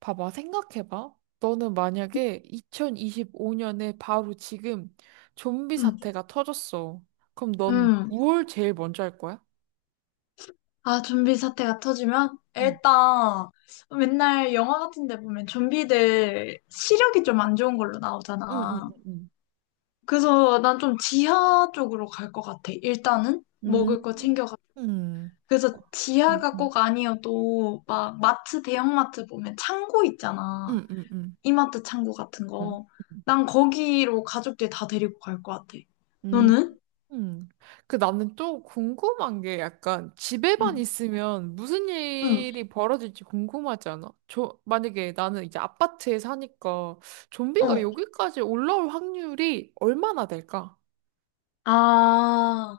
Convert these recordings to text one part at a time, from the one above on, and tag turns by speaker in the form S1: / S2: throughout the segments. S1: 봐봐, 생각해봐. 너는 만약에 2025년에 바로 지금 좀비
S2: 음,
S1: 사태가 터졌어. 그럼 넌
S2: 음.
S1: 뭘 제일 먼저 할 거야?
S2: 아, 좀비 사태가 터지면?
S1: 응
S2: 일단, 맨날 영화 같은 데 보면 좀비들 시력이 좀 안 좋은 걸로
S1: 응, 응,
S2: 나오잖아.
S1: 응,
S2: 그래서 난 좀 지하 쪽으로 갈 것 같아. 일단은
S1: 음,
S2: 먹을 거 챙겨가.
S1: 응.
S2: 그래서
S1: 어,
S2: 지하가
S1: 어,
S2: 꼭 아니어도 막 마트, 대형마트 보면 창고 있잖아.
S1: 응, 응, 응.
S2: 이마트 창고 같은
S1: 응
S2: 거. 난 거기로 가족들 다 데리고 갈 것 같아.
S1: 음,
S2: 너는?
S1: 음. 그 나는 또 궁금한 게 약간 집에만
S2: 응,
S1: 있으면 무슨
S2: 응,
S1: 일이 벌어질지 궁금하지 않아? 저, 만약에 나는 이제 아파트에 사니까 좀비가
S2: 어.
S1: 여기까지 올라올 확률이 얼마나 될까?
S2: 아.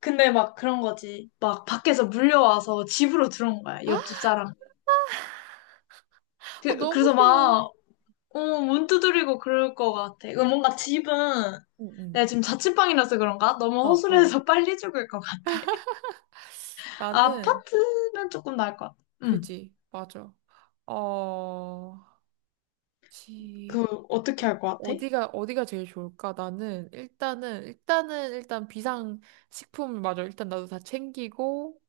S2: 근데 막 그런 거지. 막 밖에서 물려와서 집으로 들어온 거야, 옆집 사람.
S1: 아,
S2: 그,
S1: 너무
S2: 그래서
S1: 싫어.
S2: 막, 어, 문 두드리고 그럴 것 같아. 이거 뭔가 집은,
S1: 응, 응.
S2: 내가 지금 자취방이라서 그런가? 너무
S1: 어, 어.
S2: 허술해서 빨리 죽을 것 같아.
S1: 나는,
S2: 아파트면 조금 나을 것 같아. 응.
S1: 그지. 맞아. 어, 집,
S2: 그, 어떻게 할 것 같아?
S1: 어디가, 어디가 제일 좋을까? 나는, 일단 비상식품, 맞아. 일단 나도 다 챙기고,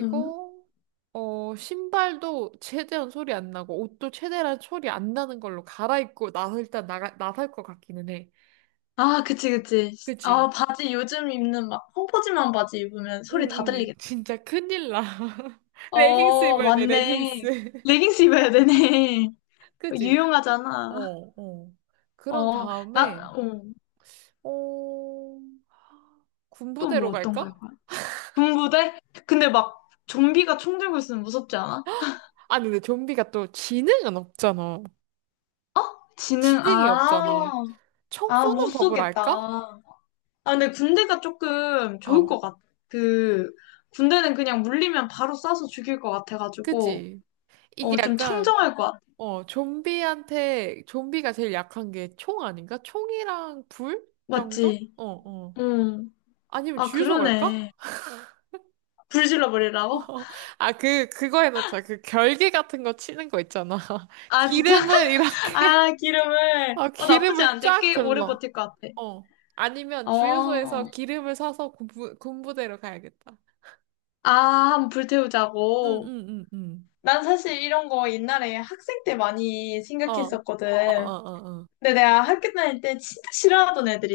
S2: 응.
S1: 어, 신발도 최대한 소리 안 나고, 옷도 최대한 소리 안 나는 걸로 갈아입고, 나서 일단 나설 것 같기는 해.
S2: 아, 그치, 그치. 아,
S1: 그지?
S2: 바지 요즘 입는 막 펑퍼짐한 바지 입으면 소리 다
S1: 응, 응.
S2: 들리겠다.
S1: 진짜 큰일 나. 레깅스
S2: 어,
S1: 입어야 돼,
S2: 맞네.
S1: 레깅스.
S2: 레깅스 입어야 되네.
S1: 그지? 어,
S2: 유용하잖아.
S1: 어. 그런
S2: 어, 나,
S1: 다음에,
S2: 어.
S1: 어,
S2: 또 뭐
S1: 군부대로
S2: 어떤 거해
S1: 갈까?
S2: 요 군부대? 근데 막 좀비가 총 들고 있으면 무섭지 않아?
S1: 아니, 근데 좀비가 또 지능은 없잖아.
S2: 지능,
S1: 지능이
S2: 아,
S1: 없잖아. 총
S2: 아, 못
S1: 쏘는 법을
S2: 쏘겠다.
S1: 알까?
S2: 아, 근데 군대가 조금 좋을
S1: 어,
S2: 것 같아. 그, 군대는 그냥 물리면 바로 쏴서 죽일 것 같아가지고,
S1: 그지? 이게
S2: 어, 좀
S1: 약간,
S2: 청정할 것 같아.
S1: 어, 좀비가 제일 약한 게 총 아닌가? 총이랑 불 정도?
S2: 맞지?
S1: 어, 어.
S2: 응.
S1: 아니면
S2: 아,
S1: 주유소 갈까?
S2: 그러네. 불 질러버리라고?
S1: 아, 그거 해놓자. 그 결계 같은 거 치는 거 있잖아.
S2: 아, 진짜?
S1: 기름을 이렇게.
S2: 아, 기름을.
S1: 아,
S2: 어, 나쁘지
S1: 기름을
S2: 않은데
S1: 쫙
S2: 꽤 오래
S1: 둘러.
S2: 버틸 것 같아.
S1: 어. 아니면
S2: 어.
S1: 주유소에서 기름을 사서 군부대로 가야겠다.
S2: 아, 한번 불
S1: 응,
S2: 태우자고.
S1: 응, 응, 응.
S2: 난 사실 이런 거 옛날에 학생 때 많이
S1: 어, 어, 어,
S2: 생각했었거든.
S1: 어,
S2: 근데 내가 학교 다닐 때 진짜 싫어하던 애들이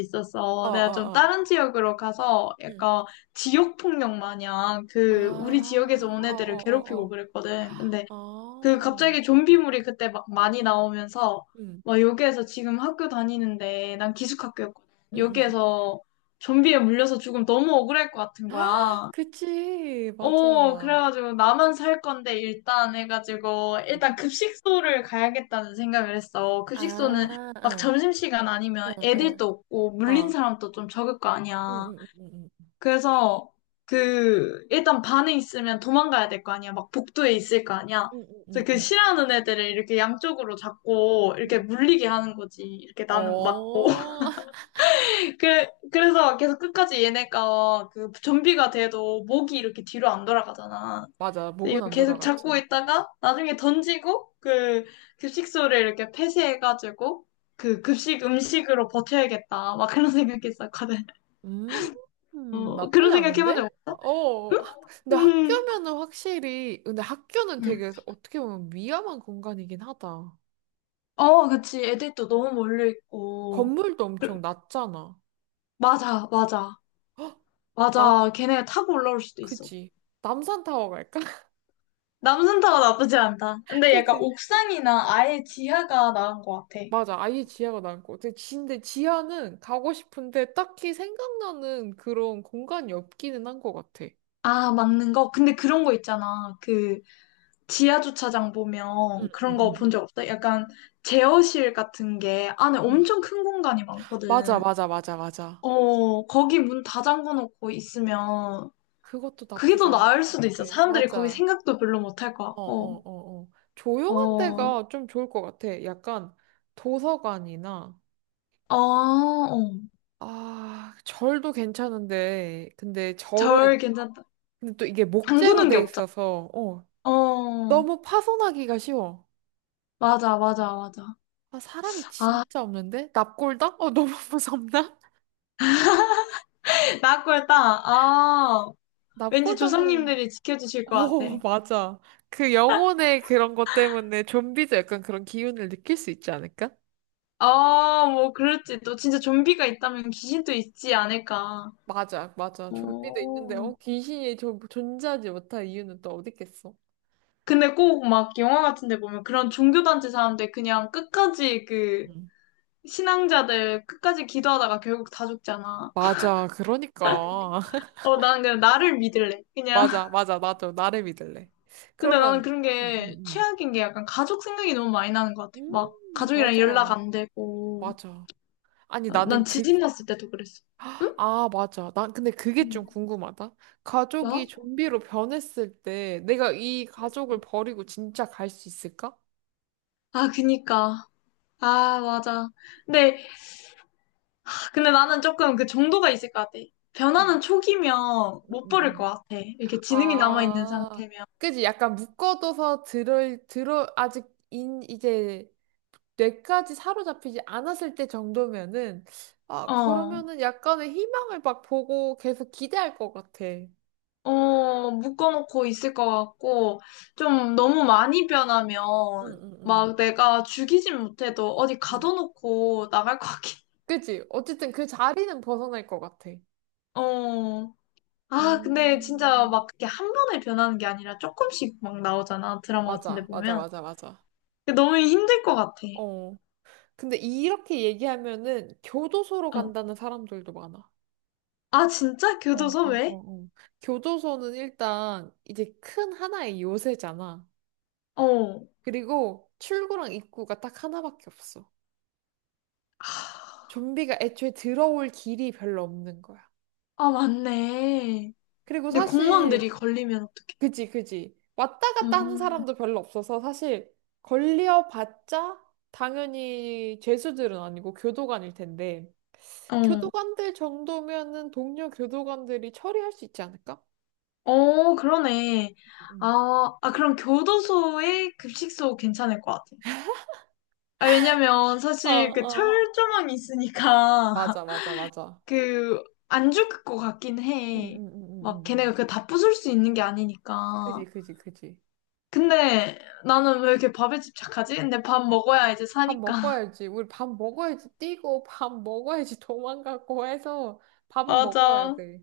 S1: 어,
S2: 있었어.
S1: 어,
S2: 내가 좀
S1: 어, 어.
S2: 다른 지역으로 가서
S1: 응,
S2: 약간 지역폭력 마냥 그 우리
S1: 아,
S2: 지역에서 온
S1: 어, 어,
S2: 애들을 괴롭히고
S1: 어,
S2: 그랬거든. 근데
S1: 어.
S2: 그
S1: 어.
S2: 갑자기 좀비물이 그때 막 많이 나오면서
S1: 응,
S2: 막 여기에서 지금 학교 다니는데 난 기숙학교였거든.
S1: 응, 응. 응.
S2: 여기에서 좀비에 물려서 죽으면 너무 억울할 것 같은
S1: 아,
S2: 거야.
S1: 그치,
S2: 어,
S1: 맞아.
S2: 그래가지고 나만 살 건데 일단 해가지고
S1: 응.
S2: 일단 급식소를 가야겠다는 생각을 했어. 급식소는
S1: 아,
S2: 막
S1: 응,
S2: 점심시간 아니면
S1: 응, 응.
S2: 애들도 없고 물린
S1: 어.
S2: 사람도 좀 적을 거
S1: 응,
S2: 아니야.
S1: 응, 응, 응,
S2: 그래서 그 일단 반에 있으면 도망가야 될 거 아니야. 막 복도에 있을 거 아니야.
S1: 응, 응,
S2: 그래서
S1: 응,
S2: 그
S1: 응.
S2: 싫어하는 애들을 이렇게 양쪽으로 잡고 이렇게
S1: 응.
S2: 물리게 하는 거지. 이렇게 나는 맞고.
S1: 어,
S2: 그래, 그래서 계속 끝까지 얘네가 그 좀비가 돼도 목이 이렇게 뒤로 안 돌아가잖아.
S1: 맞아.
S2: 근데 이거
S1: 목은 안
S2: 계속 잡고
S1: 돌아갔지.
S2: 있다가 나중에 던지고 그 급식소를 이렇게 폐쇄해가지고 그 급식 음식으로 버텨야겠다. 막 그런 생각했었거든.
S1: 음,
S2: 어,
S1: 나쁘지
S2: 그런 생각
S1: 않은데?
S2: 해본 적 없어?
S1: 어,
S2: 응?
S1: 근데
S2: 응.
S1: 학교면은 확실히, 근데 학교는
S2: 응.
S1: 되게 어떻게 보면 위험한 공간이긴 하다.
S2: 어, 그치. 애들도
S1: 네.
S2: 너무 몰려 있고.
S1: 건물도
S2: 그-
S1: 엄청 낮잖아.
S2: 맞아, 맞아.
S1: 남,
S2: 맞아. 걔네가 타고 올라올 수도 있어.
S1: 그치. 남산타워 갈까?
S2: 남산타워 나쁘지 않다. 근데 약간
S1: 그치?
S2: 옥상이나 아예 지하가 나은 것 같아.
S1: 맞아, 아예 지하가 난거 같아. 근데 지하는 가고 싶은데 딱히 생각나는 그런 공간이 없기는 한 것 같아.
S2: 아, 막는 거? 근데 그런 거 있잖아. 그 지하 주차장
S1: 응,
S2: 보면 그런
S1: 응,
S2: 거
S1: 응.
S2: 본 적 없어? 약간 제어실 같은 게 안에
S1: 응.
S2: 엄청 큰 공간이
S1: 맞아,
S2: 많거든.
S1: 맞아, 맞아, 맞아.
S2: 어, 거기 문 다 잠궈 놓고 있으면
S1: 그것도
S2: 그게
S1: 나쁘지
S2: 더
S1: 않은 것
S2: 나을 수도 있어.
S1: 같아.
S2: 사람들이 거기
S1: 맞아.
S2: 생각도 별로 못 할 것
S1: 어,
S2: 같고.
S1: 어, 어, 어. 조용한
S2: 어,
S1: 데가 좀 좋을 것 같아. 약간 도서관이나,
S2: 아, 어,
S1: 아, 절도 괜찮은데, 근데
S2: 절
S1: 절은,
S2: 괜찮다.
S1: 근데 또 이게 목재로
S2: 잠그는 게
S1: 돼
S2: 없잖아.
S1: 있어서, 어,
S2: 어,
S1: 너무 파손하기가 쉬워.
S2: 맞아, 맞아, 맞아.
S1: 아, 사람이
S2: 아,
S1: 진짜 없는데? 납골당? 어, 너무 무섭나?
S2: 나꼴딱 아, 왠지
S1: 납골당은,
S2: 조상님들이 지켜주실 것 같아.
S1: 어, 맞아. 그 영혼의 그런 것 때문에 좀비도 약간 그런 기운을 느낄 수 있지 않을까?
S2: 아, 뭐, 그럴지. 또 진짜 좀비가 있다면 귀신도 있지 않을까.
S1: 맞아, 맞아. 좀비도 있는데,
S2: 오.
S1: 어, 귀신이 좀 존재하지 못할 이유는 또 어디 있겠어?
S2: 근데 꼭 막 영화 같은 데 보면 그런 종교단체 사람들 그냥 끝까지 그
S1: 음.
S2: 신앙자들 끝까지 기도하다가 결국 다 죽잖아.
S1: 맞아. 그러니까.
S2: 어, 나는 그냥 나를 믿을래. 그냥.
S1: 맞아, 맞아. 나도 나를 믿을래.
S2: 근데
S1: 그러면,
S2: 나는 그런 게
S1: 음,
S2: 최악인 게 약간 가족 생각이 너무 많이 나는 것 같아.
S1: 음,
S2: 막
S1: 음. 맞아.
S2: 가족이랑 연락 안 되고.
S1: 맞아. 아니,
S2: 어,
S1: 나는
S2: 난
S1: 그,
S2: 지진 났을 때도 그랬어. 응?
S1: 아, 맞아. 난 근데 그게 좀
S2: 응.
S1: 궁금하다.
S2: 나?
S1: 가족이 좀비로 변했을 때 내가 이 가족을 버리고 진짜 갈 수 있을까?
S2: 아, 그니까. 아, 맞아. 근데 근데 나는 조금 그 정도가 있을 것 같아.
S1: 음,
S2: 변화는 초기면
S1: 음,
S2: 못
S1: 음,
S2: 버릴 것
S1: 음.
S2: 같아. 이렇게 지능이 남아있는
S1: 아,
S2: 상태면.
S1: 그지? 약간 묶어둬서 아직 이제 뇌까지 사로잡히지 않았을 때 정도면은, 아,
S2: 어,
S1: 그러면은 약간의 희망을 막 보고 계속 기대할 것 같아. 응,
S2: 어, 묶어놓고 있을 것 같고, 좀 너무 많이 변하면,
S1: 응, 응.
S2: 막 내가 죽이진 못해도 어디
S1: 응.
S2: 가둬놓고 나갈 것 같긴.
S1: 그치? 어쨌든 그 자리는 벗어날 것 같아.
S2: 어. 아, 근데 진짜
S1: 음.
S2: 막 그게 한 번에 변하는 게 아니라 조금씩 막 나오잖아. 드라마 같은 데
S1: 맞아, 맞아,
S2: 보면.
S1: 맞아, 맞아.
S2: 근데 너무 힘들 것 같아.
S1: 어. 근데 이렇게 얘기하면은 교도소로
S2: 어.
S1: 간다는 사람들도 많아.
S2: 아, 진짜?
S1: 어,
S2: 교도소
S1: 어,
S2: 왜?
S1: 어, 어. 교도소는 일단 이제 큰 하나의 요새잖아.
S2: 어.
S1: 그리고 출구랑 입구가 딱 하나밖에 없어.
S2: 하.
S1: 좀비가 애초에 들어올 길이 별로 없는 거야.
S2: 아, 맞네.
S1: 그리고
S2: 근데
S1: 사실,
S2: 공무원들이 걸리면 어떡해?
S1: 그지, 그지. 왔다 갔다 하는
S2: 음,
S1: 사람도 별로 없어서 사실 걸려봤자 당연히 죄수들은 아니고 교도관일 텐데,
S2: 어,
S1: 교도관들 정도면은 동료 교도관들이 처리할 수 있지 않을까?
S2: 어, 그러네.
S1: 음.
S2: 아, 아, 그럼 교도소에 급식소 괜찮을 것 같아. 아, 왜냐면
S1: 어,
S2: 사실 그
S1: 어.
S2: 철조망이 있으니까
S1: 맞아, 맞아, 맞아.
S2: 그 안 죽을 것 같긴
S1: 응,
S2: 해.
S1: 응, 응, 응,
S2: 막
S1: 응.
S2: 걔네가 그 다 부술 수 있는 게 아니니까.
S1: 그지, 그지, 그지.
S2: 근데 나는 왜 이렇게 밥에 집착하지? 근데 밥 먹어야 이제
S1: 밥
S2: 사니까.
S1: 먹어야지. 우리 밥 먹어야지 뛰고, 밥 먹어야지 도망가고 해서 밥은 먹어야
S2: 맞아.
S1: 돼.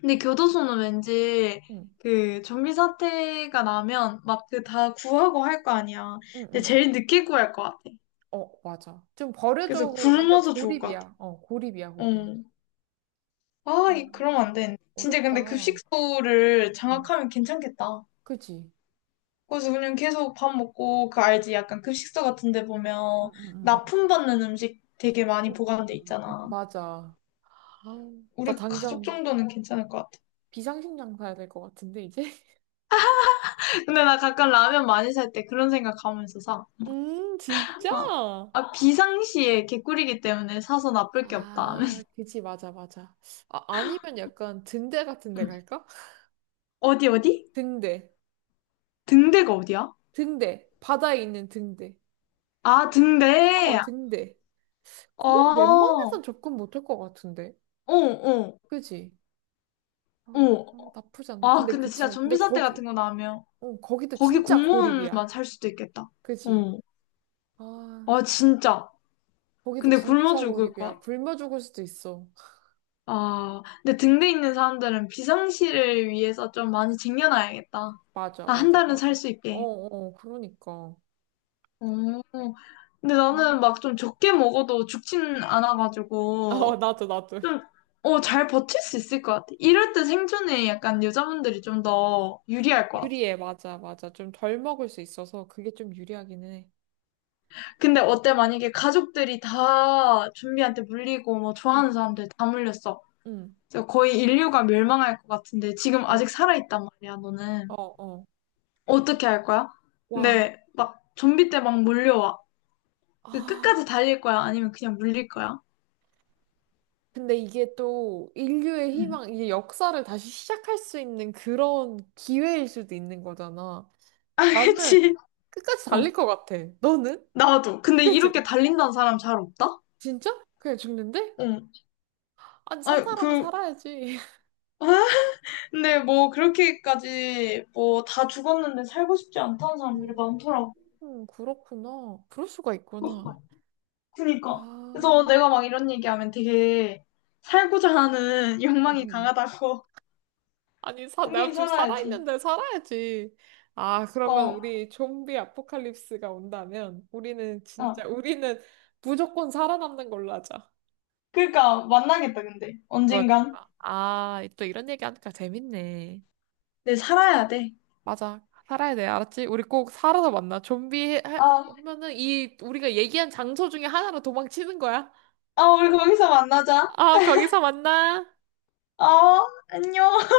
S2: 근데 교도소는 왠지
S1: 응.
S2: 그 좀비 사태가 나면 막 그 다 구하고 할 거 아니야.
S1: 응, 응,
S2: 근데
S1: 응.
S2: 제일 늦게 구할 것 같아.
S1: 어, 맞아. 좀
S2: 그래서
S1: 버려져고 완전
S2: 굶어서 죽을 것 같아.
S1: 고립이야. 어, 고립이야, 거긴.
S2: 어. 아,
S1: 아,
S2: 이 그러면 안 돼. 진짜
S1: 어렵다.
S2: 근데
S1: 어,
S2: 급식소를 장악하면 괜찮겠다.
S1: 그지?
S2: 그래서 그냥 계속 밥 먹고 그 알지? 약간 급식소 같은 데
S1: 응,
S2: 보면
S1: 응, 응. 응.
S2: 납품받는 음식 되게 많이
S1: 응, 응,
S2: 보관돼
S1: 응, 응.
S2: 있잖아.
S1: 맞아. 아, 나
S2: 우리 가족
S1: 당장
S2: 정도는 괜찮을 것 같아.
S1: 비상식량 사야 될 것 같은데, 이제?
S2: 근데 나 가끔 라면 많이 살 때 그런 생각하면서 사.
S1: 진짜?
S2: 어. 아, 비상시에 개꿀이기 때문에 사서 나쁠 게 없다. 하면서.
S1: 아, 그지, 맞아, 맞아. 아, 아니면 약간 등대 같은 데
S2: 음.
S1: 갈까?
S2: 어디, 어디?
S1: 등대,
S2: 등대가 어디야?
S1: 등대, 바다에 있는 등대.
S2: 아,
S1: 이-
S2: 등대!
S1: 어, 등대.
S2: 어,
S1: 거긴
S2: 어,
S1: 웬만해선 접근 못할 것 같은데,
S2: 어,
S1: 그지? 아,
S2: 어.
S1: 나쁘지 않다.
S2: 아, 근데 진짜
S1: 근데
S2: 좀비 사태
S1: 거기,
S2: 같은 거 나오면
S1: 어, 거기도
S2: 거기
S1: 진짜
S2: 공무원만
S1: 고립이야.
S2: 살 수도 있겠다.
S1: 그지?
S2: 어.
S1: 아,
S2: 아, 진짜.
S1: 거기도
S2: 근데 굶어
S1: 진짜
S2: 죽을 것
S1: 고립이야.
S2: 같아.
S1: 굶어 죽을 수도 있어.
S2: 아, 근데 등대 있는 사람들은 비상시를 위해서 좀 많이 쟁여놔야겠다.
S1: 맞아,
S2: 아, 한
S1: 맞아,
S2: 달은 살
S1: 맞아.
S2: 수
S1: 어,
S2: 있게.
S1: 어, 그러니까.
S2: 어, 근데
S1: 아.
S2: 나는 막 좀 적게 먹어도 죽진
S1: 어,
S2: 않아가지고,
S1: 나도, 나도.
S2: 좀, 어, 잘 버틸 수 있을 것 같아. 이럴 때 생존에 약간 여자분들이 좀 더 유리할 것 같아.
S1: 유리해, 맞아, 맞아. 좀 덜 먹을 수 있어서 그게 좀 유리하기는 해.
S2: 근데 어때? 만약에 가족들이 다 좀비한테 물리고, 뭐, 좋아하는
S1: 응,
S2: 사람들 다 물렸어.
S1: 응,
S2: 그래서 거의 인류가 멸망할 것 같은데, 지금
S1: 어,
S2: 아직 살아있단 말이야, 너는.
S1: 어, 어.
S2: 어떻게 할 거야?
S1: 와,
S2: 근데 막 좀비 때 막 몰려와. 그
S1: 아.
S2: 끝까지 달릴 거야? 아니면 그냥 물릴 거야?
S1: 근데 이게 또 인류의
S2: 응.
S1: 희망, 이게 역사를 다시 시작할 수 있는 그런 기회일 수도 있는 거잖아.
S2: 아,
S1: 나는
S2: 그치.
S1: 끝까지
S2: 어.
S1: 달릴 것 같아. 너는?
S2: 나도. 근데
S1: 그치?
S2: 이렇게 달린다는 사람 잘 없다?
S1: 진짜? 그냥 죽는데?
S2: 응.
S1: 아니, 산
S2: 아니,
S1: 사람은
S2: 그,
S1: 살아야지.
S2: 어? 근데 뭐 그렇게까지 뭐 다 죽었는데 살고 싶지 않다는
S1: 음,
S2: 사람들이 많더라고.
S1: 그렇구나. 그럴 수가
S2: 그-
S1: 있구나.
S2: 그니까.
S1: 아,
S2: 그래서 내가 막 이런 얘기하면 되게 살고자 하는
S1: 음,
S2: 욕망이
S1: 음.
S2: 강하다고.
S1: 아니, 내가
S2: 당연히
S1: 좀
S2: 살아야지.
S1: 살아있는데 살아야지. 아, 그러면
S2: 어,
S1: 우리 좀비 아포칼립스가 온다면 우리는 진짜,
S2: 어.
S1: 우리는 무조건 살아남는 걸로 하자.
S2: 그러니까 만나겠다, 근데. 언젠간.
S1: 그러니까. 아, 또 이런 얘기하니까 재밌네.
S2: 네, 살아야 돼.
S1: 맞아. 살아야 돼. 알았지? 우리 꼭 살아서 만나. 좀비
S2: 아,
S1: 하면은 이 우리가 얘기한 장소 중에 하나로 도망치는 거야.
S2: 아, 우리 거기서 만나자.
S1: 아, 거기서 만나.
S2: 어, 안녕.